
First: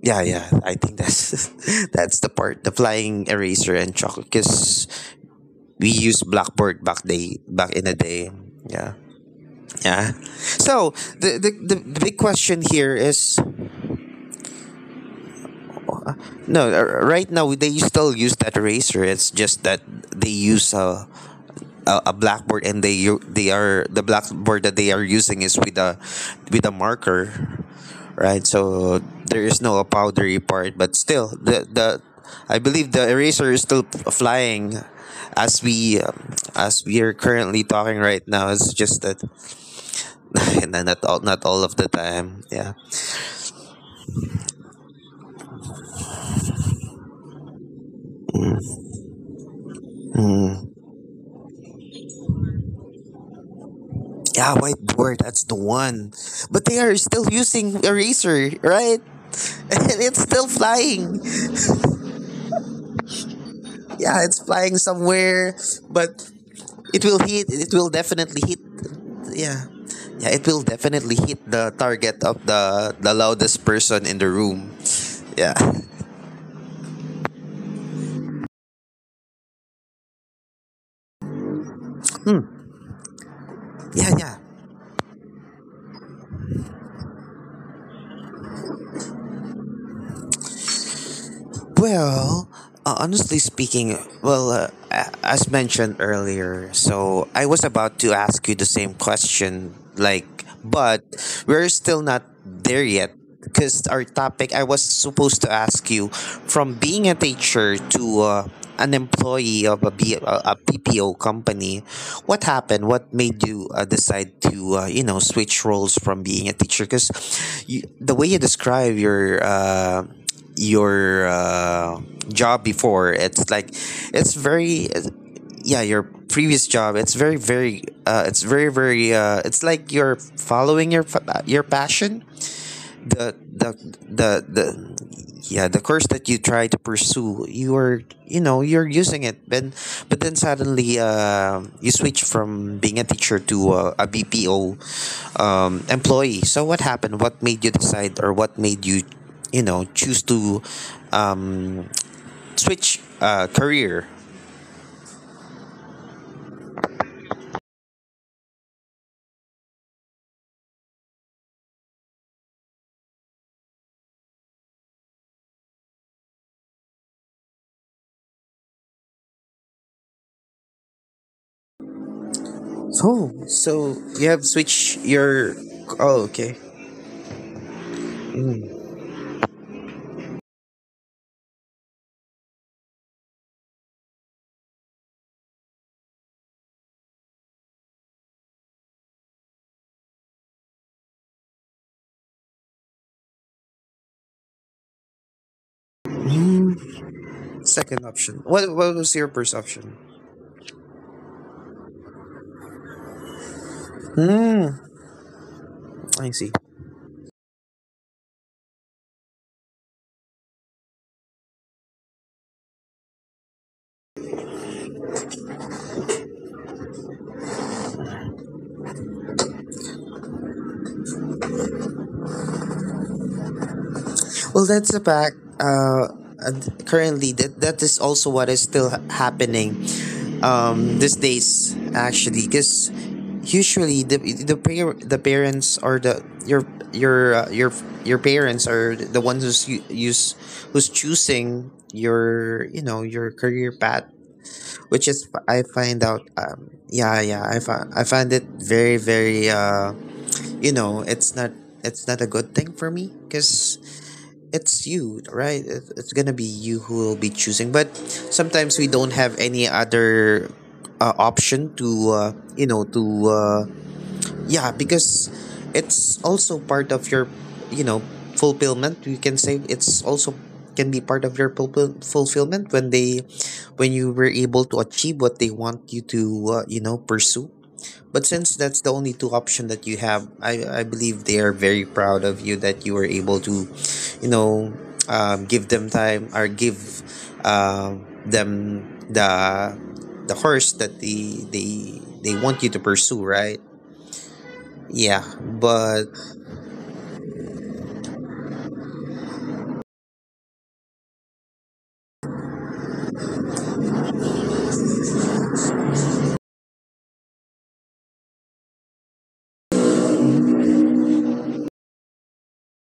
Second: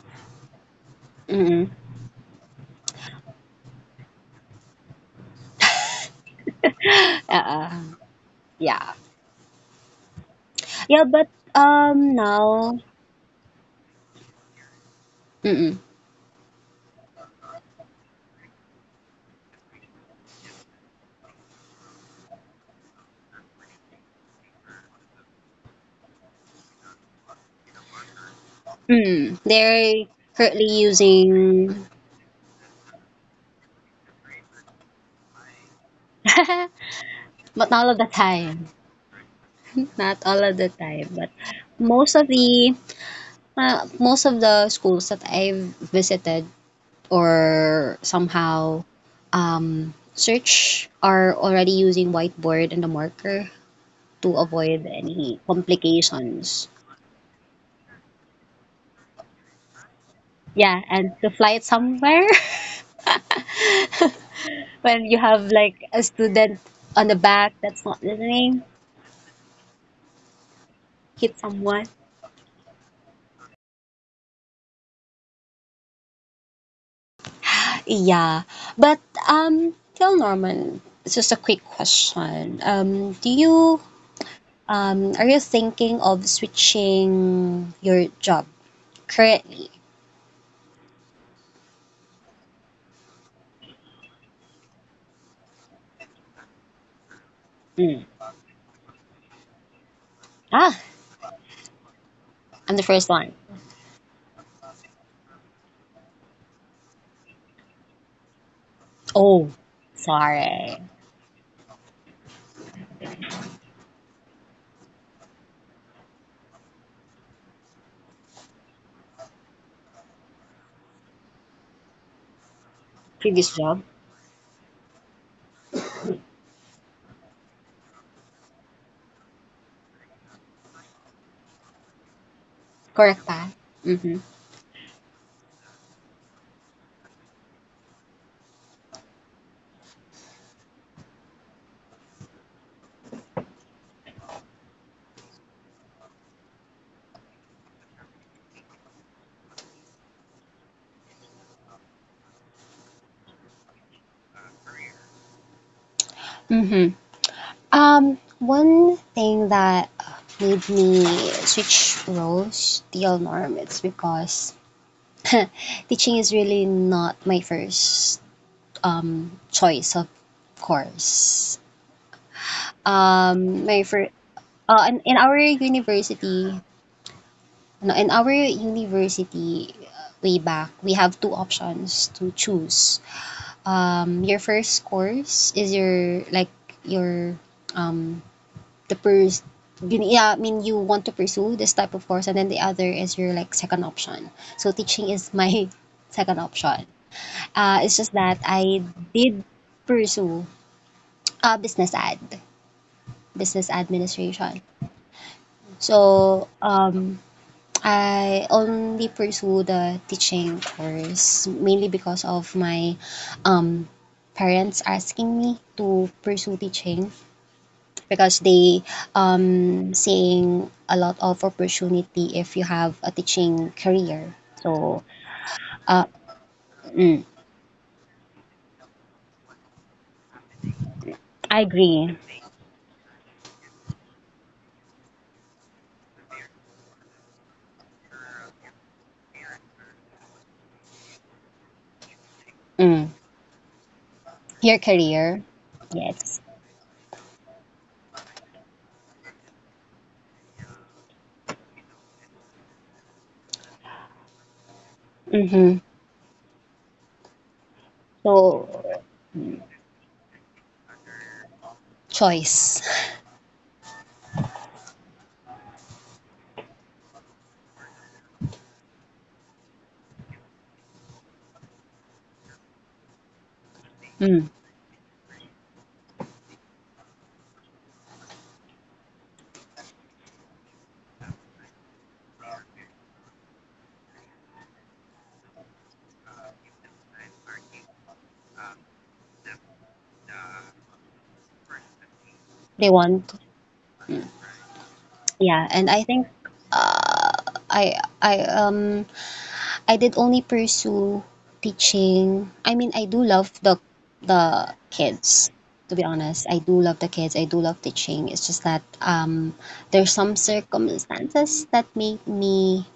A: Yeah, yeah. I think that's
B: Mm-mm.
A: that's the part. The flying eraser and chalk, because we used blackboard
B: uh,
A: back in the day.
B: yeah.
A: Yeah. Yeah. So
B: Yeah, but
A: the big question
B: now,
A: here is
B: mm-mm,
A: no. Right now they still use that eraser. It's just that they use a blackboard and they are the blackboard that they are using is with a marker, right? So
B: mm,
A: there is no a
B: they're
A: powdery
B: currently
A: part, but still
B: using,
A: the I believe the eraser is still flying as we are currently
B: but not all of
A: talking
B: the
A: right now.
B: time.
A: It's just that
B: Not all of the time, but
A: not all of the
B: most of
A: time. Yeah.
B: the most of the schools that I've visited or somehow search are already using whiteboard and a marker to
A: Yeah,
B: avoid
A: whiteboard.
B: any
A: That's the one. But
B: complications.
A: they are still using eraser, right? And it's still
B: Yeah, and
A: flying.
B: to fly it somewhere.
A: Yeah, it's flying
B: When you have
A: somewhere,
B: like a
A: but
B: student
A: it
B: on the
A: will hit.
B: back
A: It
B: that's
A: will
B: not
A: definitely hit.
B: listening,
A: Yeah, yeah. It will definitely
B: hit
A: hit the
B: someone.
A: target of the loudest person in the room. Yeah,
B: Yeah, but Phil Norman, it's just a quick question. Do you
A: yeah, yeah.
B: are you thinking of switching your job currently?
A: Well, honestly speaking, well, as mentioned earlier, so I was about
B: Mm.
A: to ask you the same question, like,
B: Ah,
A: but we're still not
B: I'm the
A: there
B: first
A: yet.
B: one.
A: Because our topic, I was supposed to ask you from being a teacher to an
B: Oh,
A: employee of a, B, a
B: sorry.
A: PPO company, what happened? What made you decide to, you know, switch roles from being a teacher? Because the way you describe your your uh, job before, it's
B: Previous
A: like
B: job.
A: it's very yeah your previous job, it's very very it's like you're following your your passion
B: Correct
A: the
B: ba?
A: the
B: Mm-hmm.
A: the yeah the course that you try to pursue you're you know you're using it then but then suddenly you switch from being a teacher to a BPO employee, so what happened, what made you decide or what made you you know choose to um, switch career.
B: Mm-hmm. One thing that made me switch roles to Norm it's because teaching is really not my first choice of course.
A: Oh,
B: Um, my
A: so
B: fir-
A: you have
B: uh, in,
A: switched
B: in our
A: your oh
B: university,
A: okay
B: no, in our university way back, we have two options to choose. Your first course is your like your the pers yeah I mean you want to pursue this type of course, and then the other is your like second option. So teaching is my second option. It's
A: second
B: just that
A: option,
B: i
A: what was your
B: did
A: first option?
B: pursue uh business ad business administration.
A: Hmm. I
B: So
A: see.
B: um, I only pursue the teaching course mainly because of my um parents asking me to pursue teaching because they seeing a lot of opportunity if you have a teaching career.
A: Well, that's
B: So
A: a fact.
B: uh
A: And
B: mm,
A: currently, that that is also what is still happening these
B: I
A: days,
B: agree.
A: actually, because usually the the parents or the your your uh, your your parents are the ones who's u- use who's choosing your you know
B: Mm,
A: your career path,
B: your
A: which is
B: career,
A: I find out.
B: yes.
A: Yeah, yeah, I find it very very you know it's not a good thing for me because it's you, right?
B: Mm-hmm.
A: It's gonna be you who will be choosing. But
B: So
A: sometimes we don't have any other option to, you
B: choice.
A: know, to uh, yeah, because it's also part of your, you know, fulfillment. You can say it's also can be part of your fulfillment when they when you were
B: Mm,
A: able to achieve what they want you to you know pursue, but since that's the only two option that you have, I believe they are very proud of you that you were able to, you know, give them time or give them the course that they want you to
B: they
A: pursue,
B: want.
A: right? Yeah,
B: Yeah, and I
A: but
B: think uh I I um I did only pursue teaching. I mean, I do love the kids. To be honest, I do love the kids. I do love teaching. It's just that there's some circumstances that made me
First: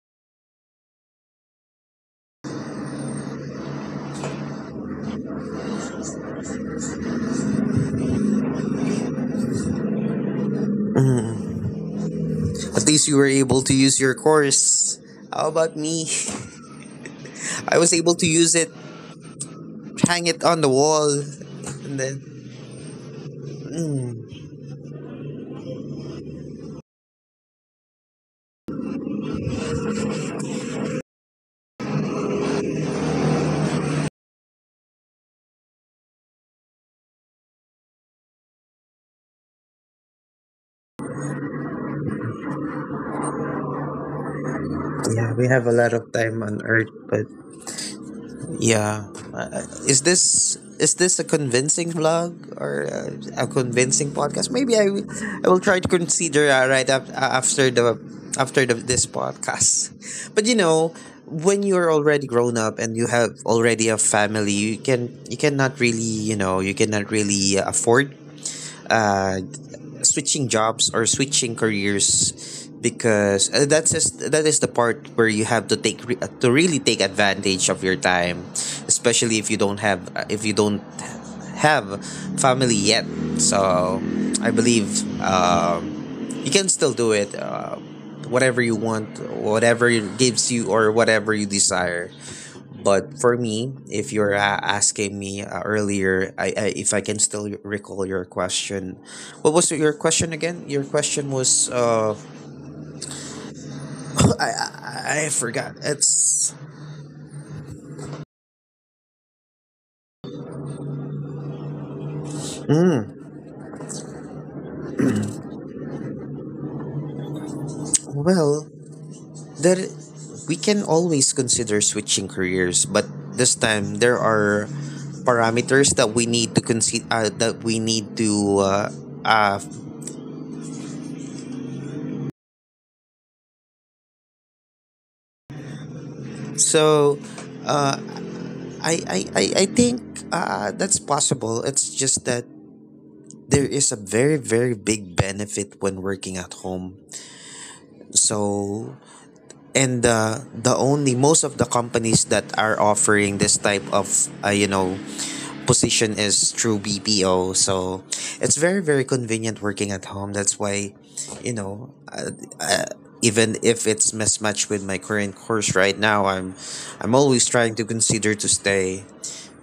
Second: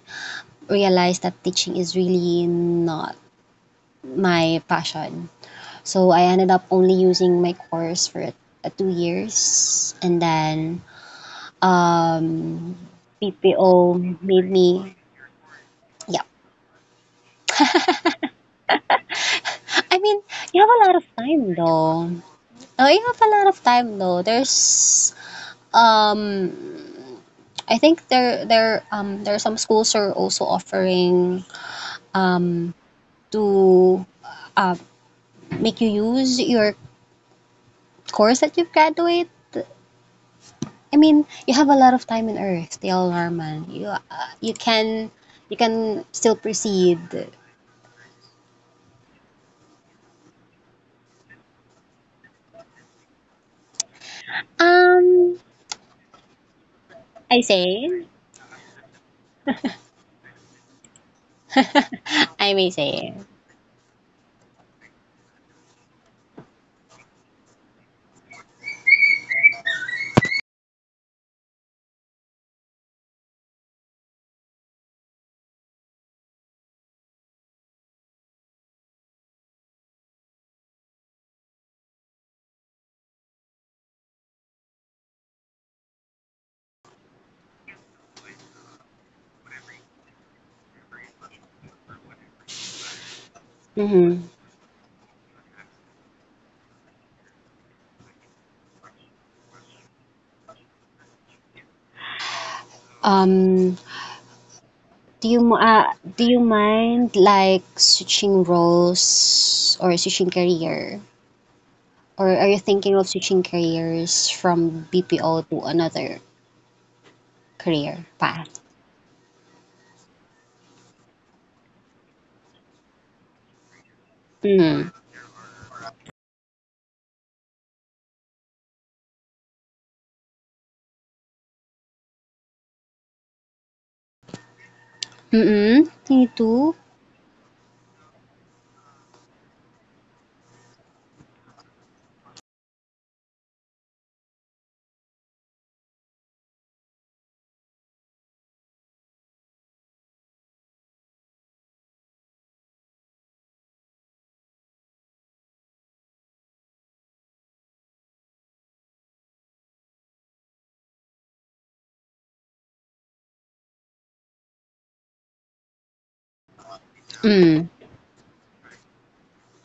B: realize that teaching is really not my passion. So I ended up only using my course for 2 years, and then
A: mm,
B: um,
A: at least you were able to
B: PPO
A: use your
B: made me.
A: course. How about me?
B: Yeah,
A: I was able to use it,
B: I mean,
A: hang it
B: you
A: on the
B: have a lot of
A: wall,
B: time
A: and
B: though.
A: then
B: Oh, you have a lot of time, though. There's um I think there are some schools are also offering um to uh, make you use your course that you've graduated. I mean, you have a lot of time in Earth, Tell Norman. You you can
A: yeah, we have a lot of
B: still
A: time on Earth,
B: proceed.
A: but Yeah. Is this a convincing vlog or a convincing podcast? Maybe
B: Um,
A: I will try to consider right
B: I say,
A: after the, this podcast. But you know, when you're already
B: I
A: grown
B: may
A: up and you
B: say.
A: have already a family, you can you cannot really, you know, you cannot really afford uh, switching jobs or switching careers because that's just, that is the part where you have to take to really take advantage of your time, especially if you don't have if you don't have family yet. So I believe um, you can still do it whatever you want, whatever gives you or whatever you desire. But for me, if
B: Mm-hmm.
A: you're asking me earlier, I if I can still recall your question, what was your question again? Your question was
B: Um,
A: I
B: Do
A: I
B: you m-
A: forgot.
B: uh, do you
A: It's
B: mind like switching roles or switching career, or are you thinking of switching careers from BPO to another career path?
A: well there we can always consider switching careers, but this time there are
B: Mm.
A: parameters that we need to consider that we need to uh
B: Mm-mm. Me too.
A: so uh, I I think that's possible. It's just that there is a very very big benefit when working at home. So and the only most of the companies that are offering this type of you know position is through BPO. So it's very, very convenient working at home. That's why, you know, uh, even if it's mismatched with my current course right now, I'm always
B: Mm.
A: trying to consider to stay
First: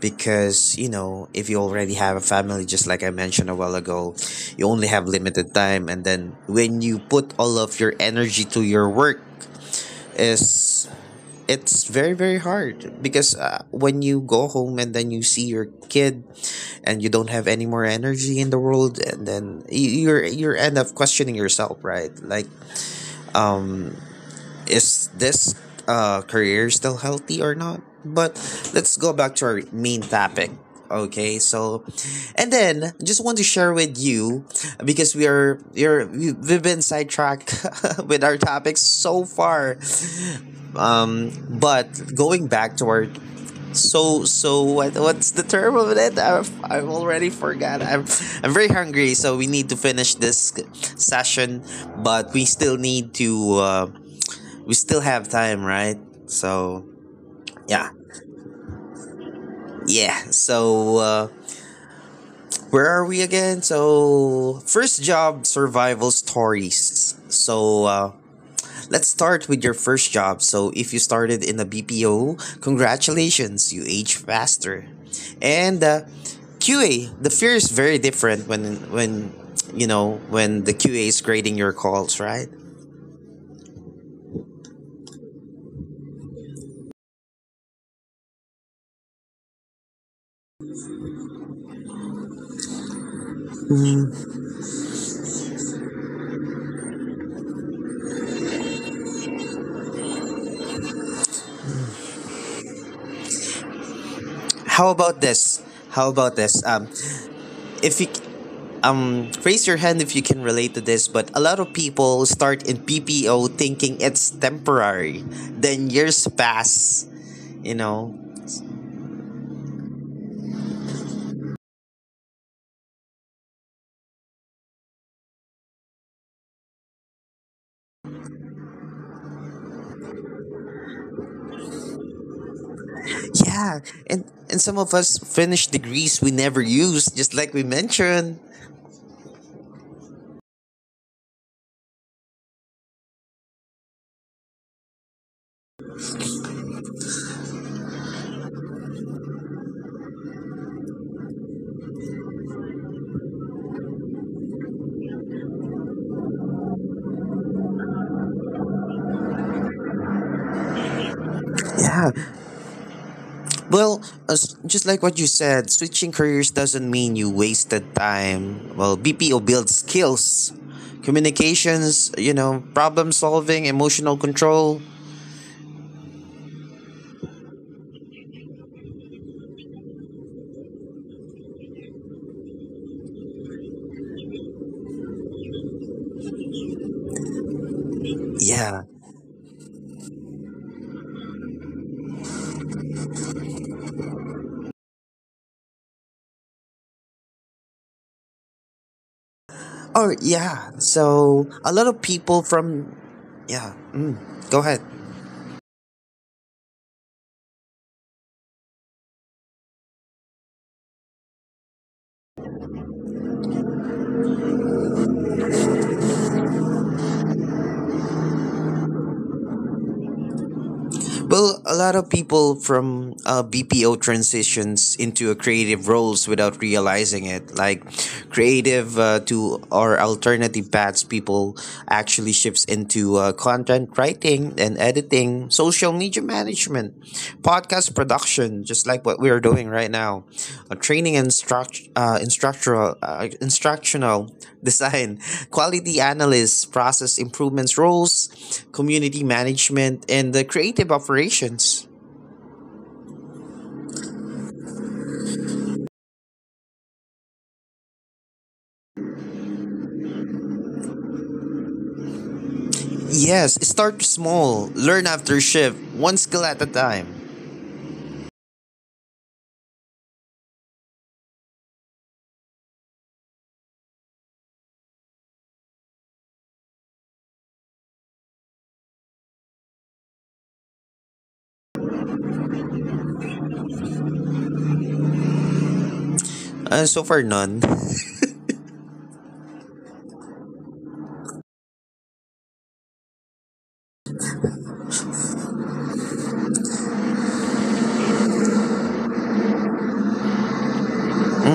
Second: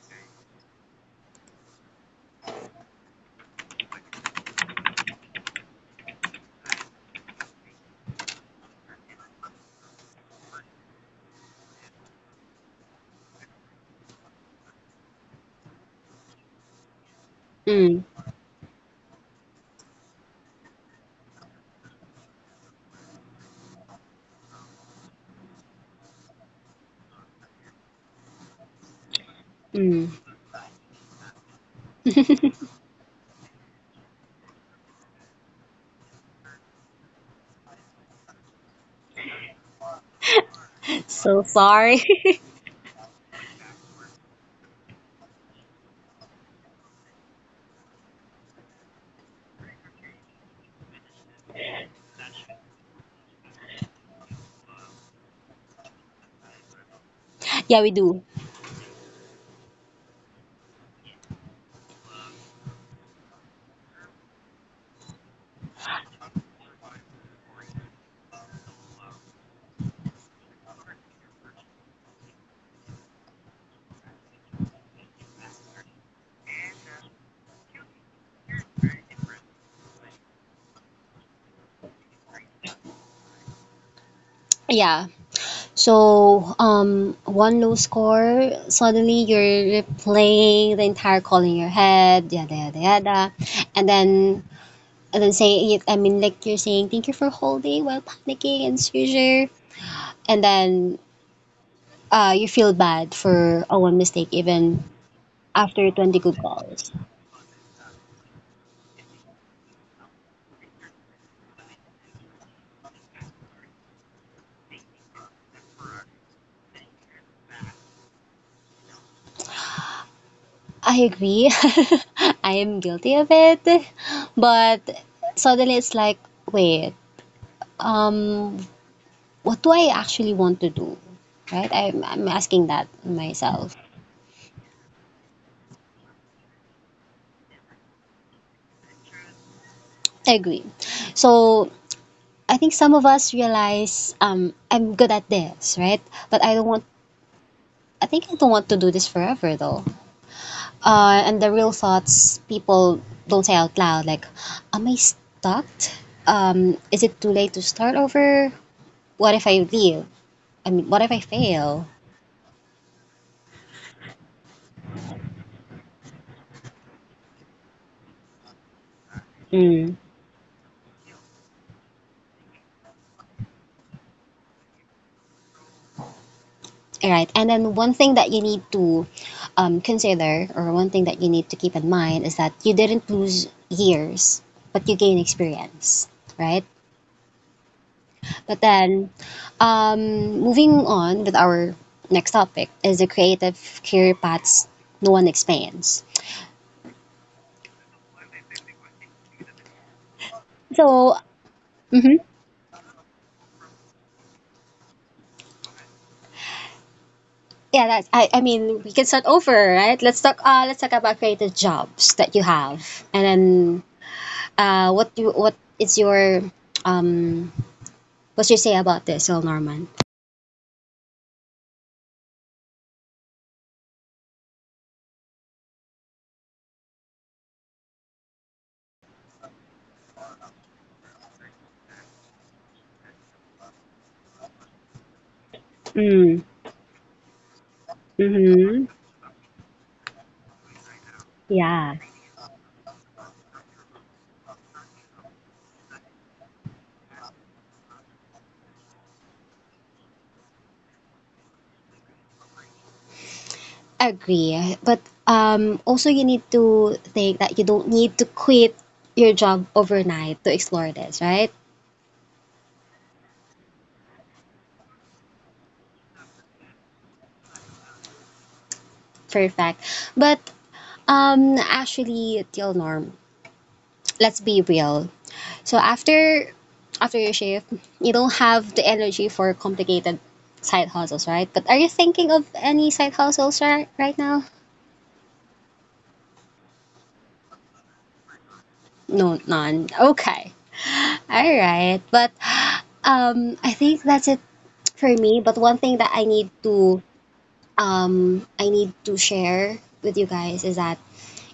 A: because you know if you already have a family just like I mentioned a while ago, you only have limited time, and then when you put all of your energy to your work is it's very very hard because when you go home and then you see your kid and you don't have any more
B: Mm.
A: energy in the world, and then you end up questioning yourself right like um is this career still healthy or not? But let's go back to our main
B: Mm.
A: topic. Okay, so and then just want to share with you because we are you're we- we've been sidetracked with our topics so far.
B: So
A: But
B: sorry.
A: going back to our so so what what's the term of it? I've already forgot. I'm very hungry, so we need to finish this session. But we still need to. Uh, we still have time, right? So
B: Yeah,
A: yeah,
B: we do.
A: yeah. So where are we again? So first job survival stories. So let's start with your first job. So if you started in a BPO, congratulations, you age faster. And QA, the fear is very different when you know when the QA is grading your calls, right?
B: Yeah. So, one low score, suddenly you're replaying the entire call in your head, yada yada yada. And then saying it, I mean, like you're saying, thank you for holding while panicking and seizure. And then you feel bad for a one mistake even
A: How about this?
B: after
A: How
B: 20
A: about
B: good
A: this?
B: calls.
A: If you raise your hand if you can relate to this, but a lot of people start in PPO thinking it's temporary. Then years pass, you know.
B: I agree. I am guilty of it. But suddenly it's like, wait, um, what do I actually want to do? Right? I'm asking that myself.
A: Yeah, and and some of us finish degrees we never use, just like we mentioned.
B: I agree. So I think some of us realize I'm good at this, right? But I think I don't want to do this forever though. And the real thoughts people don't say out loud, like, am I stuck? Is it too late to start over? What if I leave? I mean, what if I fail?
A: Yeah. Well, as, just like what you said, switching careers doesn't mean you wasted time. Well, BPO builds
B: Mm.
A: skills, communications, you know, problem solving, emotional control.
B: All right. And then one thing that you need to consider, or one thing that you need to keep in mind, is that you didn't lose years, but you gain experience, right? But
A: Yeah.
B: then, moving on with our next topic is the creative career paths no one explains.
A: Oh, yeah.
B: So,
A: So a lot of
B: mhm.
A: people from, yeah, mm, go ahead.
B: Yeah, that's, I mean, we can start over, right? Let's talk. Let's talk about creative jobs that you have, and then, what you what is your um, what's your say about this, Will Norman?
A: Well, a lot of people from BPO transitions into creative roles without realizing it. Like creative to or alternative paths, people actually shifts into content writing and editing, social media
B: Mm.
A: management, podcast production,
B: Mm-hmm.
A: just like what we are doing right now, training and struct-
B: Yeah.
A: instructional, instructional design, quality analysts, process improvements roles, community management, and the creative operations.
B: Agree. But also, you need to think that you don't need to quit your job overnight to explore this, right?
A: Yes, start small, learn after shift, one skill at a time.
B: Perfect. But actually, till norm, let's be real. So after your shift, you don't have the energy for complicated side hustles, right? But are you thinking of any side hustles right now?
A: So far, none.
B: No, none. Okay. All right. But I think that's it for me. But one thing that I need to share with you guys is that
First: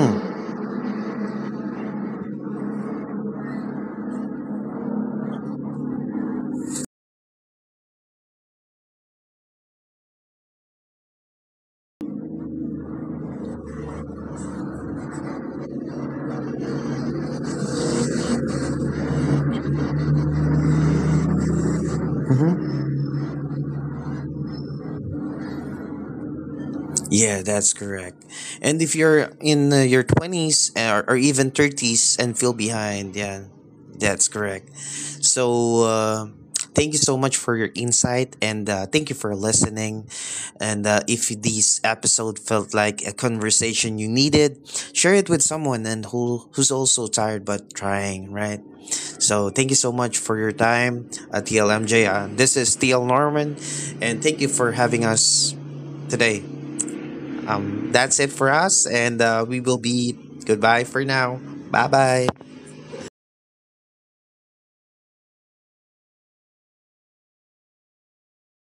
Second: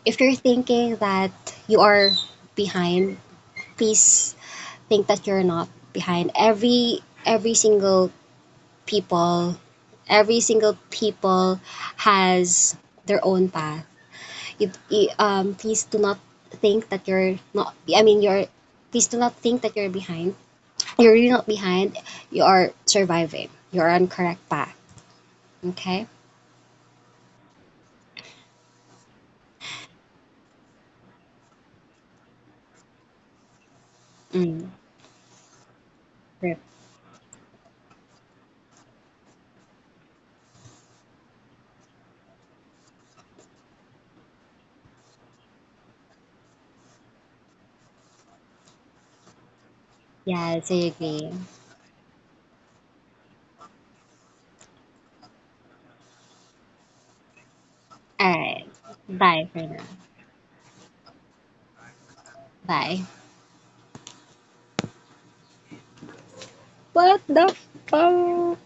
B: if you're thinking that you are behind, please think that you're not behind. Every single people, every single people has their own path. Please do not think that you're not. I mean, you're. Please do not think that you're behind. You're really not behind. You are surviving. You're on correct path. Okay.
A: Yeah, that's correct. And if you're in your 20s or even 30s and feel behind, yeah, that's
B: Mm.
A: correct. So, thank you so much for your insight and thank you for listening. And if this episode felt like a conversation you needed, share it with someone and who who's also tired but trying, right? So, thank you so much for your
B: Yes, I
A: time,
B: agree.
A: TLMJ. This is TL Norman, and thank you for having us today. That's
B: All
A: it for
B: right.
A: us, and
B: Bye
A: we
B: for
A: will
B: now.
A: be goodbye for now. Bye bye.
B: Bye. What the fuck?